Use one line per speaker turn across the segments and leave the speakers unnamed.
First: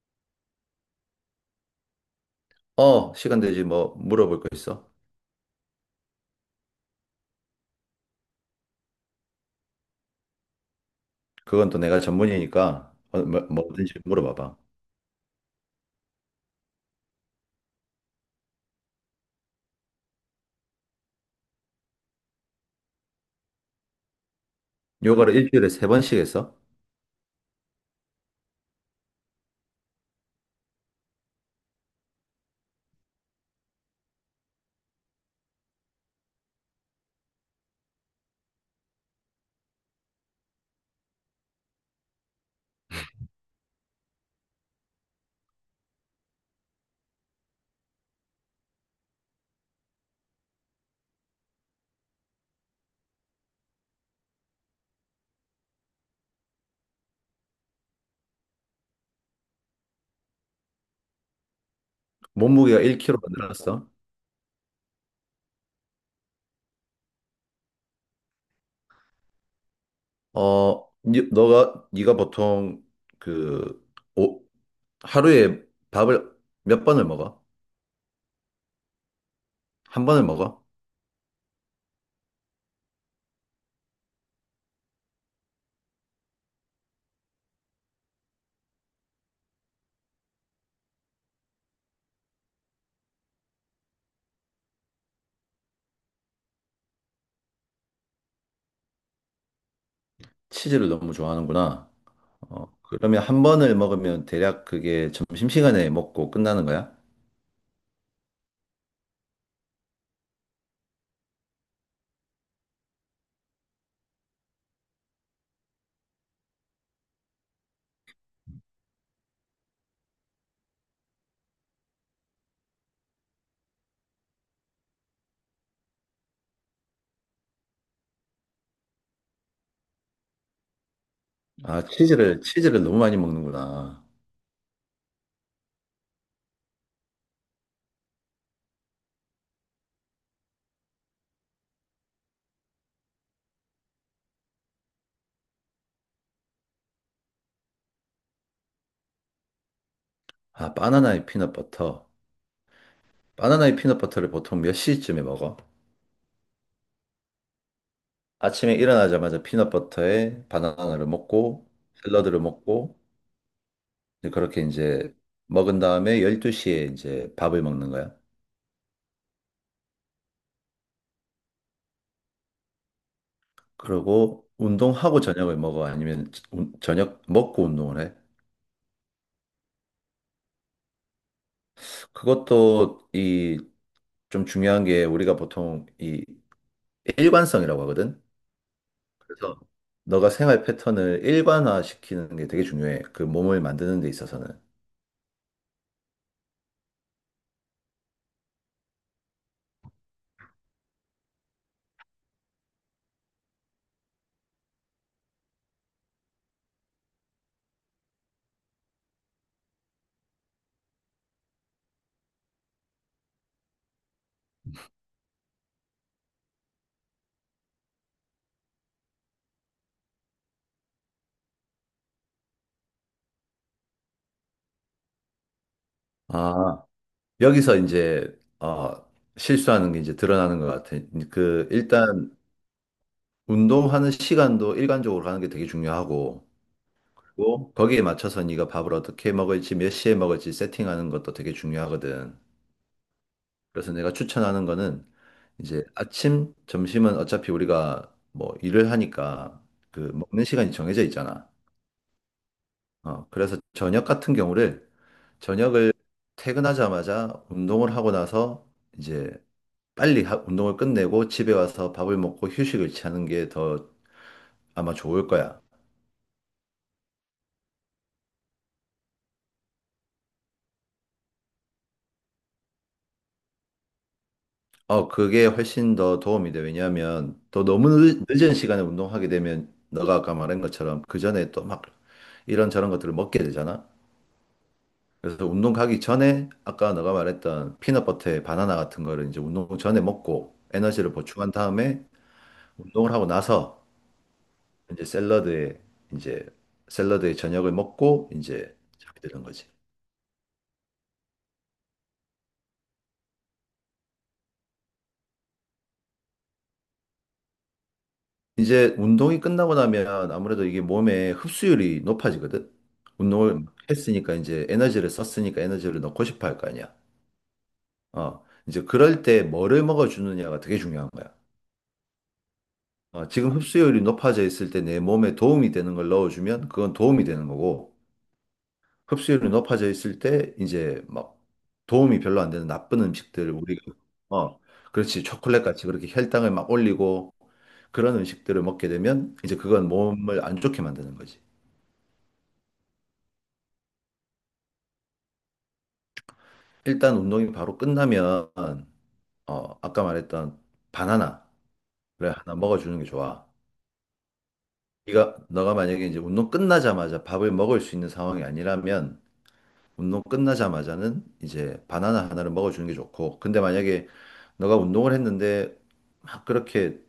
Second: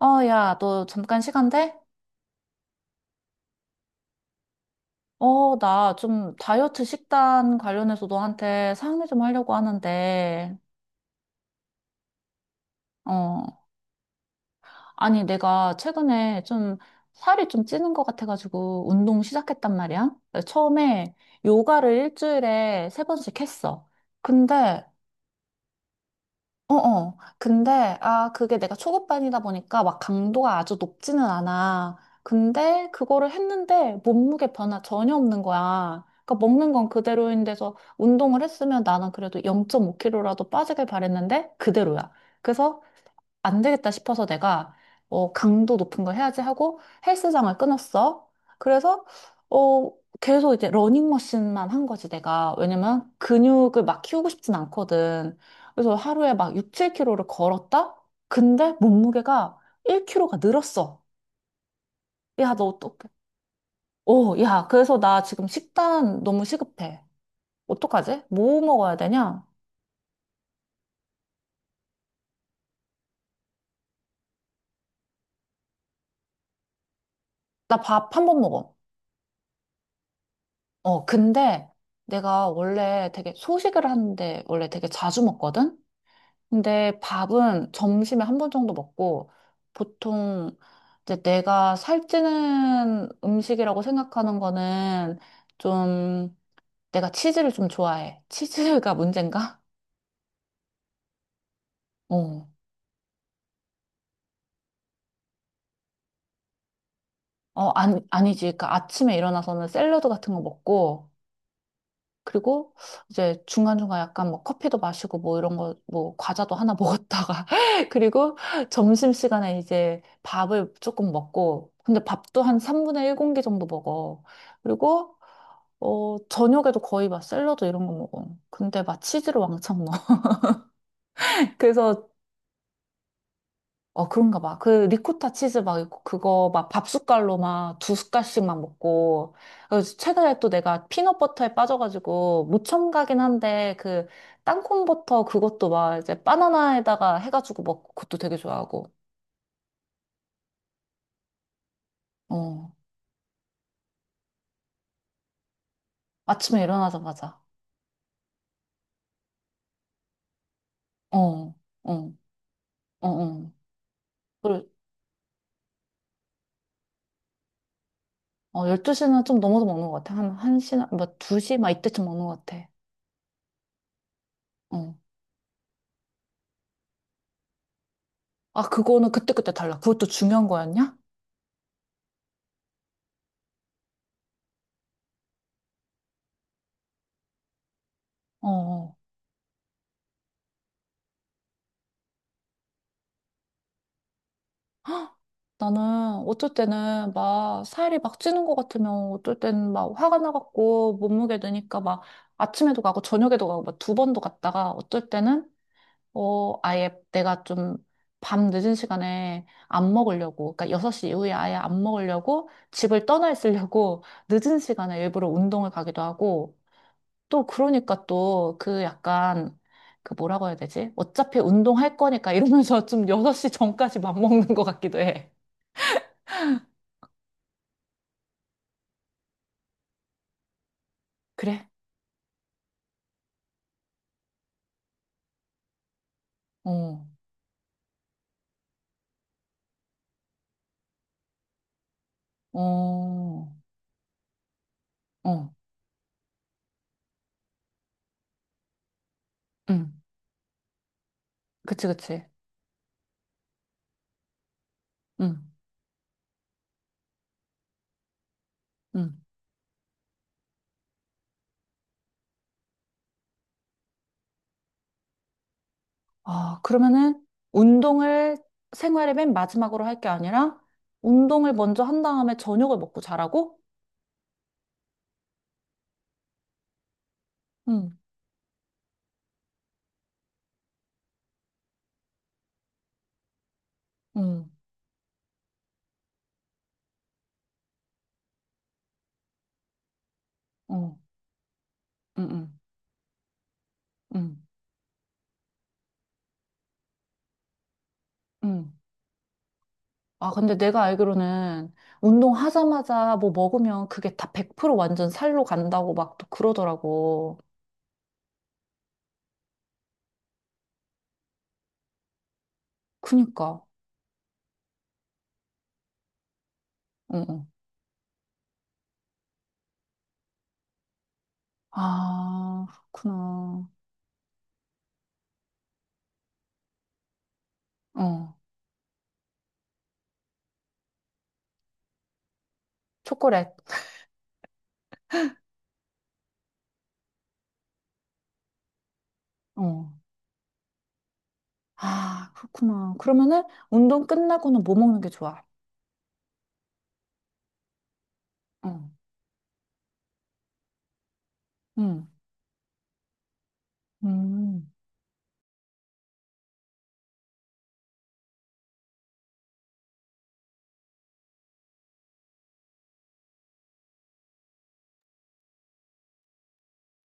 야, 너 잠깐 시간 돼?
어, 시간 되지. 뭐, 물어볼 거 있어?
나 좀 다이어트 식단 관련해서 너한테 상의 좀 하려고 하는데,
그건 또 내가 전문이니까,
어,
뭐든지 물어봐봐.
아니, 내가 최근에 좀 살이 좀 찌는 것 같아가지고 운동 시작했단 말이야. 처음에 요가를 일주일에 세 번씩 했어. 근데
요가를 일주일에 세 번씩 했어?
어어. 근데, 아, 그게 내가 초급반이다 보니까 막 강도가 아주 높지는 않아. 근데 그거를 했는데 몸무게 변화 전혀 없는 거야. 그러니까 먹는 건 그대로인데서 운동을 했으면 나는 그래도 0.5kg라도 빠지길 바랬는데 그대로야. 그래서 안 되겠다 싶어서 내가 강도 높은 걸 해야지 하고 헬스장을 끊었어. 그래서 어, 계속 이제 러닝머신만 한 거지 내가. 왜냐면 근육을 막 키우고 싶진 않거든. 그래서 하루에 막 6, 7kg를 걸었다? 근데 몸무게가 1kg가 늘었어. 야, 너
몸무게가
어떡해?
1kg 늘 늘었어?
오, 야, 그래서 나 지금 식단 너무 시급해. 어떡하지? 뭐 먹어야 되냐?
네가 보통, 그, 오, 하루에 밥을 몇 번을 먹어?
나 밥 한번 먹어.
한 번을 먹어?
근데 내가 원래 되게 소식을 하는데 원래 되게 자주 먹거든? 근데 밥은 점심에 한 번 정도 먹고 보통 이제 내가 살찌는 음식이라고 생각하는 거는 좀 내가 치즈를 좀 좋아해. 치즈가 문제인가?
치즈를 너무 좋아하는구나.
어.
그러면 한 번을 먹으면 대략 그게 점심시간에 먹고 끝나는 거야?
아니, 아니지. 그러니까 아침에 일어나서는 샐러드 같은 거 먹고 그리고 이제 중간중간 약간 뭐 커피도 마시고 뭐 이런 거, 뭐 과자도 하나 먹었다가. 그리고 점심시간에 이제 밥을 조금 먹고. 근데 밥도 한 3분의 1 공기 정도 먹어. 그리고, 저녁에도 거의 막 샐러드 이런 거 먹어. 근데 막 치즈를 왕창 넣어.
아,
그래서
치즈를 너무 많이 먹는구나.
그런가 봐. 그 리코타 치즈 막 있고 그거 막 밥 숟갈로 막 두 숟갈씩만 먹고. 그래서 최근에 또 내가 피넛버터에 빠져가지고 무첨가긴 한데 그 땅콩버터 그것도 막 이제 바나나에다가 해가지고 먹고 그것도 되게 좋아하고.
아, 바나나에 피넛버터.
어.
바나나의 피넛버터를 보통 몇 시쯤에 먹어?
아침에 일어나자마자.
아침에 일어나자마자 피넛버터에 바나나를
어.
먹고
어.
샐러드를 먹고
어. 어.
이제 그렇게
그리고
이제 먹은 다음에 12시에 이제 밥을 먹는 거야.
12시는 좀 넘어서 먹는 것 같아. 한 1시나 뭐 2시 막 이때쯤 먹는 것 같아.
그리고
어.
운동하고 저녁을 먹어? 아니면 저녁 먹고 운동을 해?
아, 그거는 그때그때 달라. 그것도 중요한 거였냐?
그것도 이 좀 중요한 게 우리가 보통 이 일관성이라고 하거든.
어. 어.
그래서 너가 생활 패턴을 일관화시키는 게 되게 중요해. 그 몸을 만드는 데 있어서는.
헉! 나는 어쩔 때는 막 살이 막 찌는 것 같으면 어쩔 때는 막 화가 나갖고 몸무게 드니까 막 아침에도 가고 저녁에도 가고 막 두 번도 갔다가 어쩔 때는 아예 내가 좀 밤 늦은 시간에 안 먹으려고 그러니까 6시 이후에 아예 안 먹으려고 집을 떠나 있으려고 늦은 시간에 일부러 운동을 가기도 하고 또 그러니까 또 그 약간 그 뭐라고 해야 되지? 어차피 운동할 거니까 이러면서 좀 6시 전까지 맘먹는 것 같기도 해.
아, 여기서 이제 어, 실수하는 게 이제 드러나는 것 같아.
그래?
그 일단 운동하는 시간도 일관적으로 하는 게 되게 중요하고
어,
그리고 거기에 맞춰서 네가 밥을 어떻게 먹을지 몇 시에 먹을지 세팅하는 것도 되게 중요하거든.
어,
그래서 내가 추천하는 거는
어,
이제 아침, 점심은 어차피 우리가 뭐 일을 하니까
응,
그 먹는 시간이 정해져 있잖아.
그치, 그치,
그래서 저녁 같은 경우를
응,
저녁을 퇴근하자마자 운동을 하고 나서
응.
이제 빨리 운동을 끝내고 집에 와서 밥을 먹고 휴식을 취하는 게 더 아마 좋을 거야.
아, 그러면은 운동을 생활의 맨 마지막으로 할 게 아니라 운동을 먼저 한 다음에 저녁을 먹고 자라고?
그게 훨씬 더 도움이 돼. 왜냐하면 또 너무
응,
늦은 시간에 운동하게 되면 너가 아까 말한 것처럼 그 전에 또 막 이런저런 것들을 먹게 되잖아.
응,
그래서 운동 가기 전에 아까 너가 말했던 피넛버터에 바나나 같은 거를 이제 운동 전에 먹고
어,
에너지를 보충한 다음에
응, 응,
운동을 하고 나서
응,
이제 이제 샐러드에 저녁을 먹고
응.
이제 잠이 드는 거지.
아, 근데 내가 알기로는 운동하자마자 뭐 먹으면 그게 다 100% 완전 살로 간다고 막 또 그러더라고.
이제 운동이 끝나고 나면 아무래도 이게 몸에 흡수율이 높아지거든.
그니까,
운동을 했으니까 이제 에너지를 썼으니까 에너지를 넣고 싶어 할 거 아니야.
어, 어.
이제 그럴 때 뭐를 먹어주느냐가 되게 중요한 거야.
아,
지금
그렇구나.
흡수율이 높아져 있을 때 내 몸에 도움이 되는 걸 넣어주면 그건 도움이 되는 거고,
어,
흡수율이 높아져 있을 때 이제 막 도움이 별로 안 되는 나쁜
초콜릿.
음식들을 우리가, 어, 그렇지. 초콜릿 같이 그렇게 혈당을 막 올리고 그런 음식들을 먹게 되면 이제 그건
어.
몸을 안 좋게 만드는 거지.
아, 그렇구나. 그러면은 운동 끝나고는 뭐 먹는 게 좋아?
일단 운동이 바로 끝나면
어.
아까 말했던 바나나를
음.
하나 먹어주는 게 좋아.
음.
네가 너가 만약에 이제 운동 끝나자마자 밥을 먹을 수 있는 상황이 아니라면 운동 끝나자마자는 이제 바나나 하나를 먹어주는 게 좋고 근데 만약에 너가 운동을 했는데 막 그렇게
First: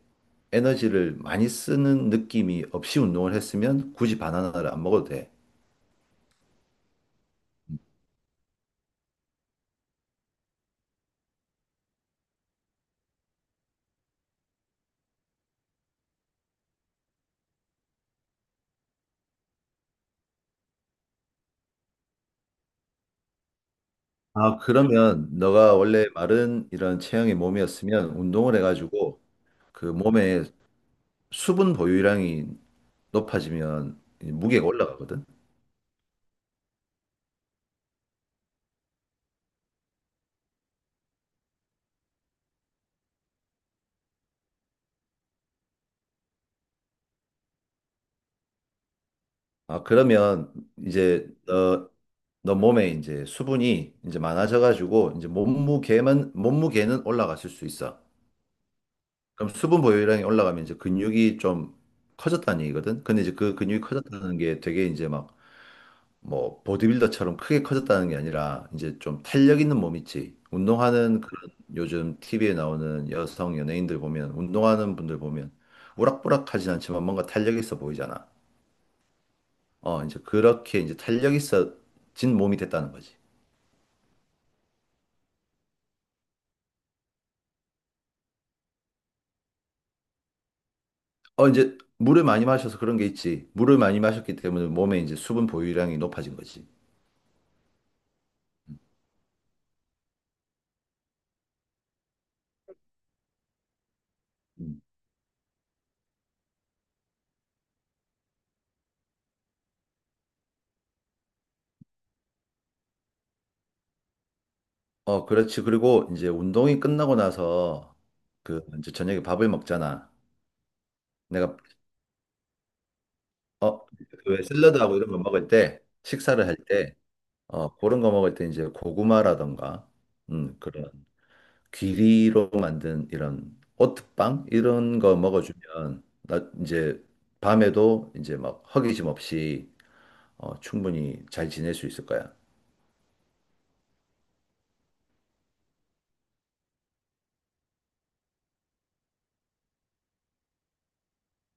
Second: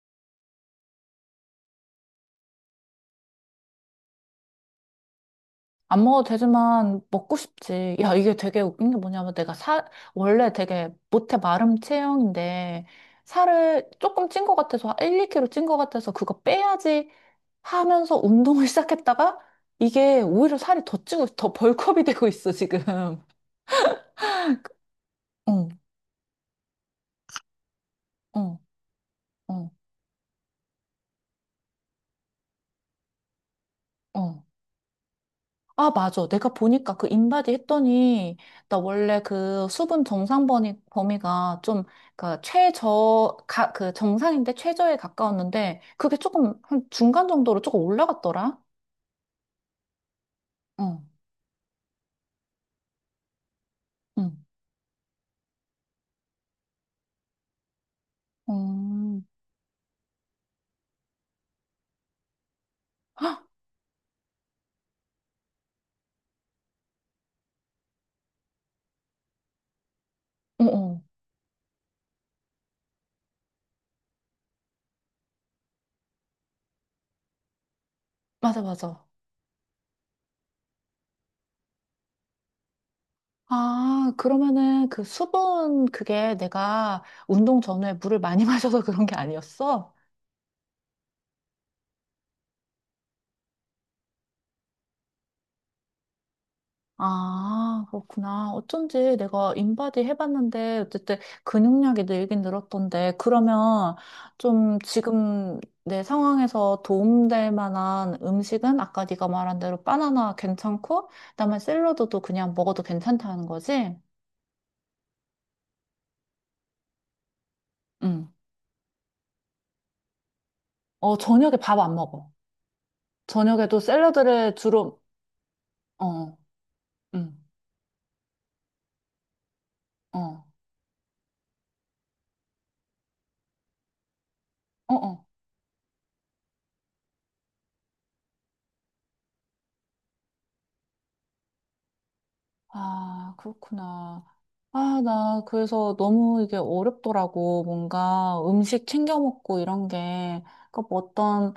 에너지를 많이 쓰는 느낌이 없이 운동을 했으면 굳이 바나나를 안 먹어도 돼.
안 먹어도 되지만 먹고 싶지. 야, 이게 되게 웃긴 게 뭐냐면 내가 살, 원래 되게 못해 마름 체형인데 살을 조금 찐 것 같아서 1, 2kg 찐 것 같아서 그거 빼야지 하면서 운동을 시작했다가 이게 오히려 살이 더 찌고 더 벌크업이 되고 있어, 지금.
아, 그러면
어,
너가 원래 마른 이런 체형의 몸이었으면 운동을
어,
해가지고
어,
그 몸에 수분 보유량이 높아지면 이제
어.
무게가 올라가거든.
아, 맞아. 내가 보니까 그 인바디 했더니, 나 원래 그 수분 정상 범위가 좀, 그 최저, 그 정상인데 최저에 가까웠는데, 그게 조금, 한 중간 정도로 조금 올라갔더라?
아, 그러면
어,
이제 너 몸에 이제 수분이 이제
응.
많아져가지고 이제 몸무게는 올라갔을 수 있어.
어,
그럼 수분 보유량이 올라가면 이제 근육이 좀 커졌다는 얘기거든. 근데 이제 그 근육이 커졌다는 게 되게 이제 막 뭐 보디빌더처럼 크게 커졌다는 게 아니라 이제 좀 탄력 있는 몸 있지.
어, 어.
운동하는 그런 요즘 TV에 나오는 여성 연예인들 보면 운동하는 분들 보면 우락부락하진 않지만 뭔가 탄력 있어 보이잖아.
맞아, 맞아.
이제 그렇게 이제 탄력 있어진 몸이 됐다는 거지.
아, 그러면은 그 수분, 그게 내가 운동 전후에 물을 많이 마셔서 그런 게 아니었어?
이제 물을 많이 마셔서 그런 게 있지. 물을 많이 마셨기 때문에 몸에 이제 수분 보유량이 높아진 거지.
아, 그렇구나. 어쩐지 내가 인바디 해봤는데, 어쨌든 근육량이 늘긴 늘었던데, 그러면 좀
음.
지금 내 상황에서 도움될 만한 음식은 아까 네가 말한 대로 바나나 괜찮고, 그다음에 샐러드도 그냥 먹어도 괜찮다는 거지?
그렇지. 그리고 이제 운동이 끝나고 나서
응.
그 이제 저녁에 밥을 먹잖아.
어, 저녁에
내가
밥 안 먹어. 저녁에도
어, 왜
샐러드를
샐러드하고
주로,
이런 거 먹을 때,
어,
식사를 할 때,
응,
그런 거 먹을 때 이제 고구마라던가,
어,
그런 귀리로 만든 이런 오트빵
어,
이런 거
어.
먹어주면, 나 이제 밤에도 이제 막 허기짐 없이 충분히 잘 지낼 수 있을 거야.
아, 그렇구나. 아, 나 그래서 너무 이게 어렵더라고. 뭔가 음식 챙겨 먹고 이런 게. 그러니까 뭐 어떤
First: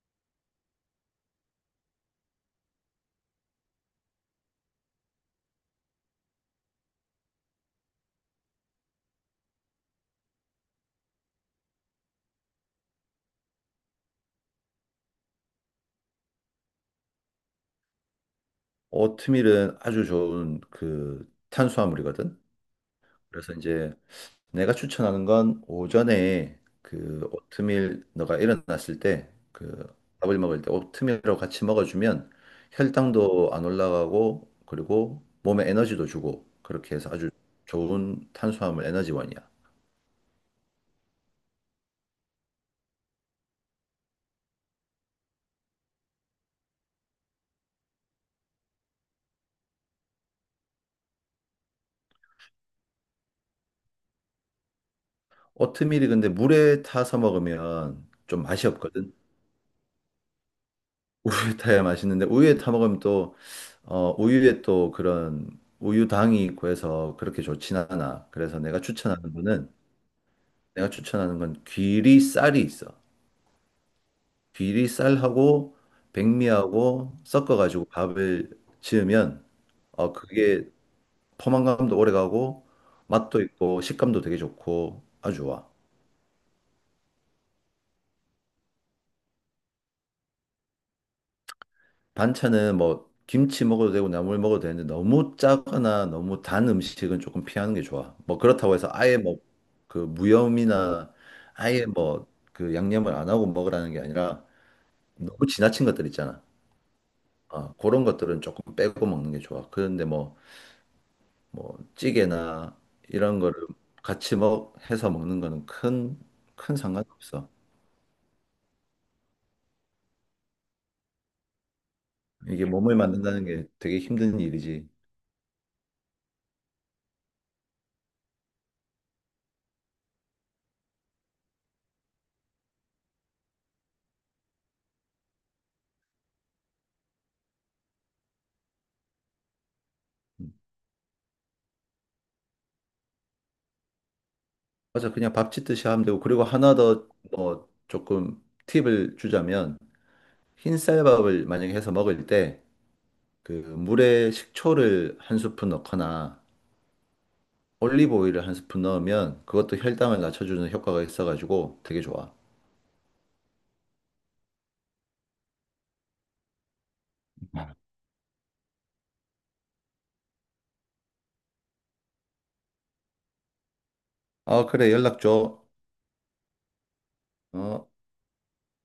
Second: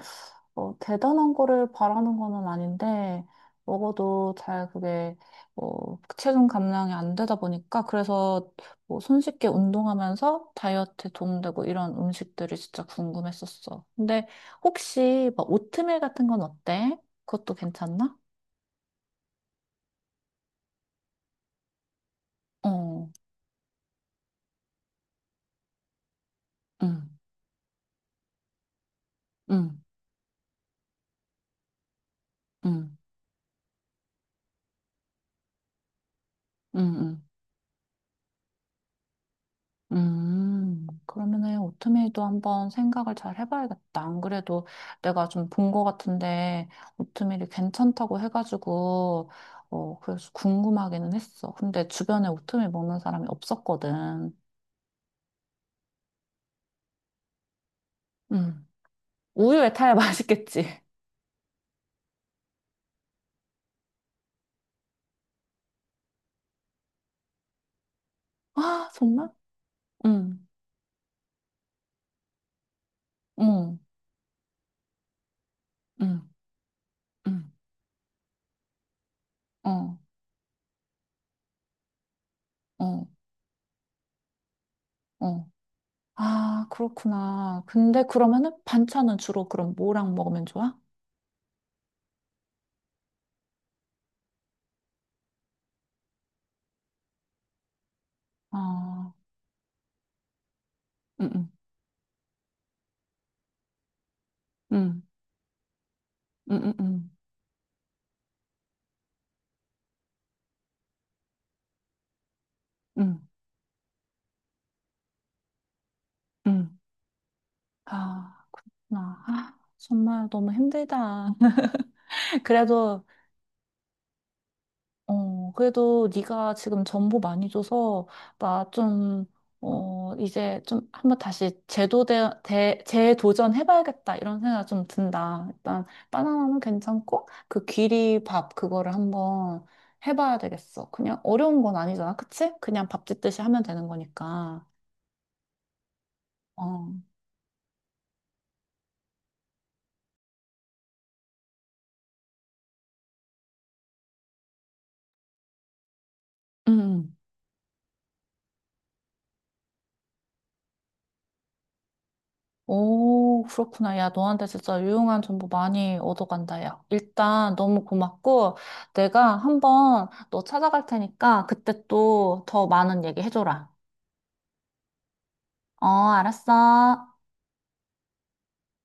대단한 거를 바라는 거는 아닌데 먹어도 잘 그게 체중 감량이 안 되다 보니까 그래서 뭐 손쉽게 운동하면서 다이어트에 도움되고 이런 음식들이 진짜 궁금했었어. 근데 혹시 막 오트밀 같은 건 어때? 그것도 괜찮나?
오트밀은 아주 좋은 그 탄수화물이거든.
어,
그래서 이제 내가 추천하는 건 오전에
응,
그 오트밀 너가 일어났을 때
응,
그 밥을 먹을 때 오트밀하고 같이 먹어주면
응.
혈당도 안 올라가고 그리고 몸에 에너지도 주고
음,
그렇게 해서
음.
아주 좋은 탄수화물 에너지원이야.
그러면은 오트밀도 한번 생각을 잘 해봐야겠다. 안 그래도 내가 좀 본 거 같은데 오트밀이 괜찮다고 해가지고 그래서 궁금하기는 했어. 근데 주변에 오트밀 먹는 사람이 없었거든.
오트밀이 근데 물에 타서 먹으면 좀 맛이
음,
없거든.
우유에 타야 맛있겠지.
우유에 타야 맛있는데 우유에 타 먹으면 또 우유에 또 그런 우유당이 있고 해서 그렇게 좋진 않아. 그래서
아 정말? 응,
내가 추천하는 건 귀리 쌀이 있어.
응,
귀리 쌀하고
응,
백미하고
응,
섞어가지고 밥을 지으면
어,
그게 포만감도 오래가고
어,
맛도 있고 식감도 되게 좋고 아주
어.
좋아.
아 그렇구나. 근데 그러면은 반찬은 주로 그럼 뭐랑 먹으면 좋아?
반찬은 뭐 김치 먹어도 되고 나물 먹어도 되는데 너무 짜거나 너무 단 음식은 조금 피하는 게 좋아. 뭐 그렇다고 해서
아,
아예 뭐 그 무염이나
응, 응.
아예 뭐 그 양념을 안 하고 먹으라는 게 아니라
응.
너무 지나친 것들 있잖아.
음, 음,
아, 그런 것들은 조금 빼고 먹는 게 좋아. 그런데 뭐, 찌개나
음,
이런 거를 같이 해서 먹는 거는 큰, 큰
음.
상관없어.
아, 그렇구나. 아, 정말 너무 힘들다.
이게 몸을
그래도,
만든다는 게 되게 힘든 일이지.
어, 그래도 네가 지금 정보 많이 줘서, 나 좀, 이제 좀 한번 다시 재도전해봐야겠다. 이런 생각 좀 든다. 일단, 바나나는 괜찮고, 그 귀리밥, 그거를 한번 해봐야 되겠어. 그냥 어려운 건 아니잖아. 그치? 그냥 밥 짓듯이 하면 되는 거니까.
맞아, 그냥 밥 짓듯이 하면 되고. 그리고 하나
어,
더 뭐, 조금 팁을 주자면, 흰쌀밥을 만약에 해서 먹을 때, 그 물에 식초를 한 스푼 넣거나,
음.
올리브 오일을 한 스푼 넣으면 그것도 혈당을 낮춰주는 효과가 있어가지고 되게 좋아.
오, 그렇구나. 야, 너한테 진짜 유용한 정보 많이 얻어간다, 야. 일단 너무 고맙고, 내가 한번 너 찾아갈 테니까 그때 또 더 많은 얘기 해줘라.
아, 그래, 연락 줘.
어, 알았어.
어.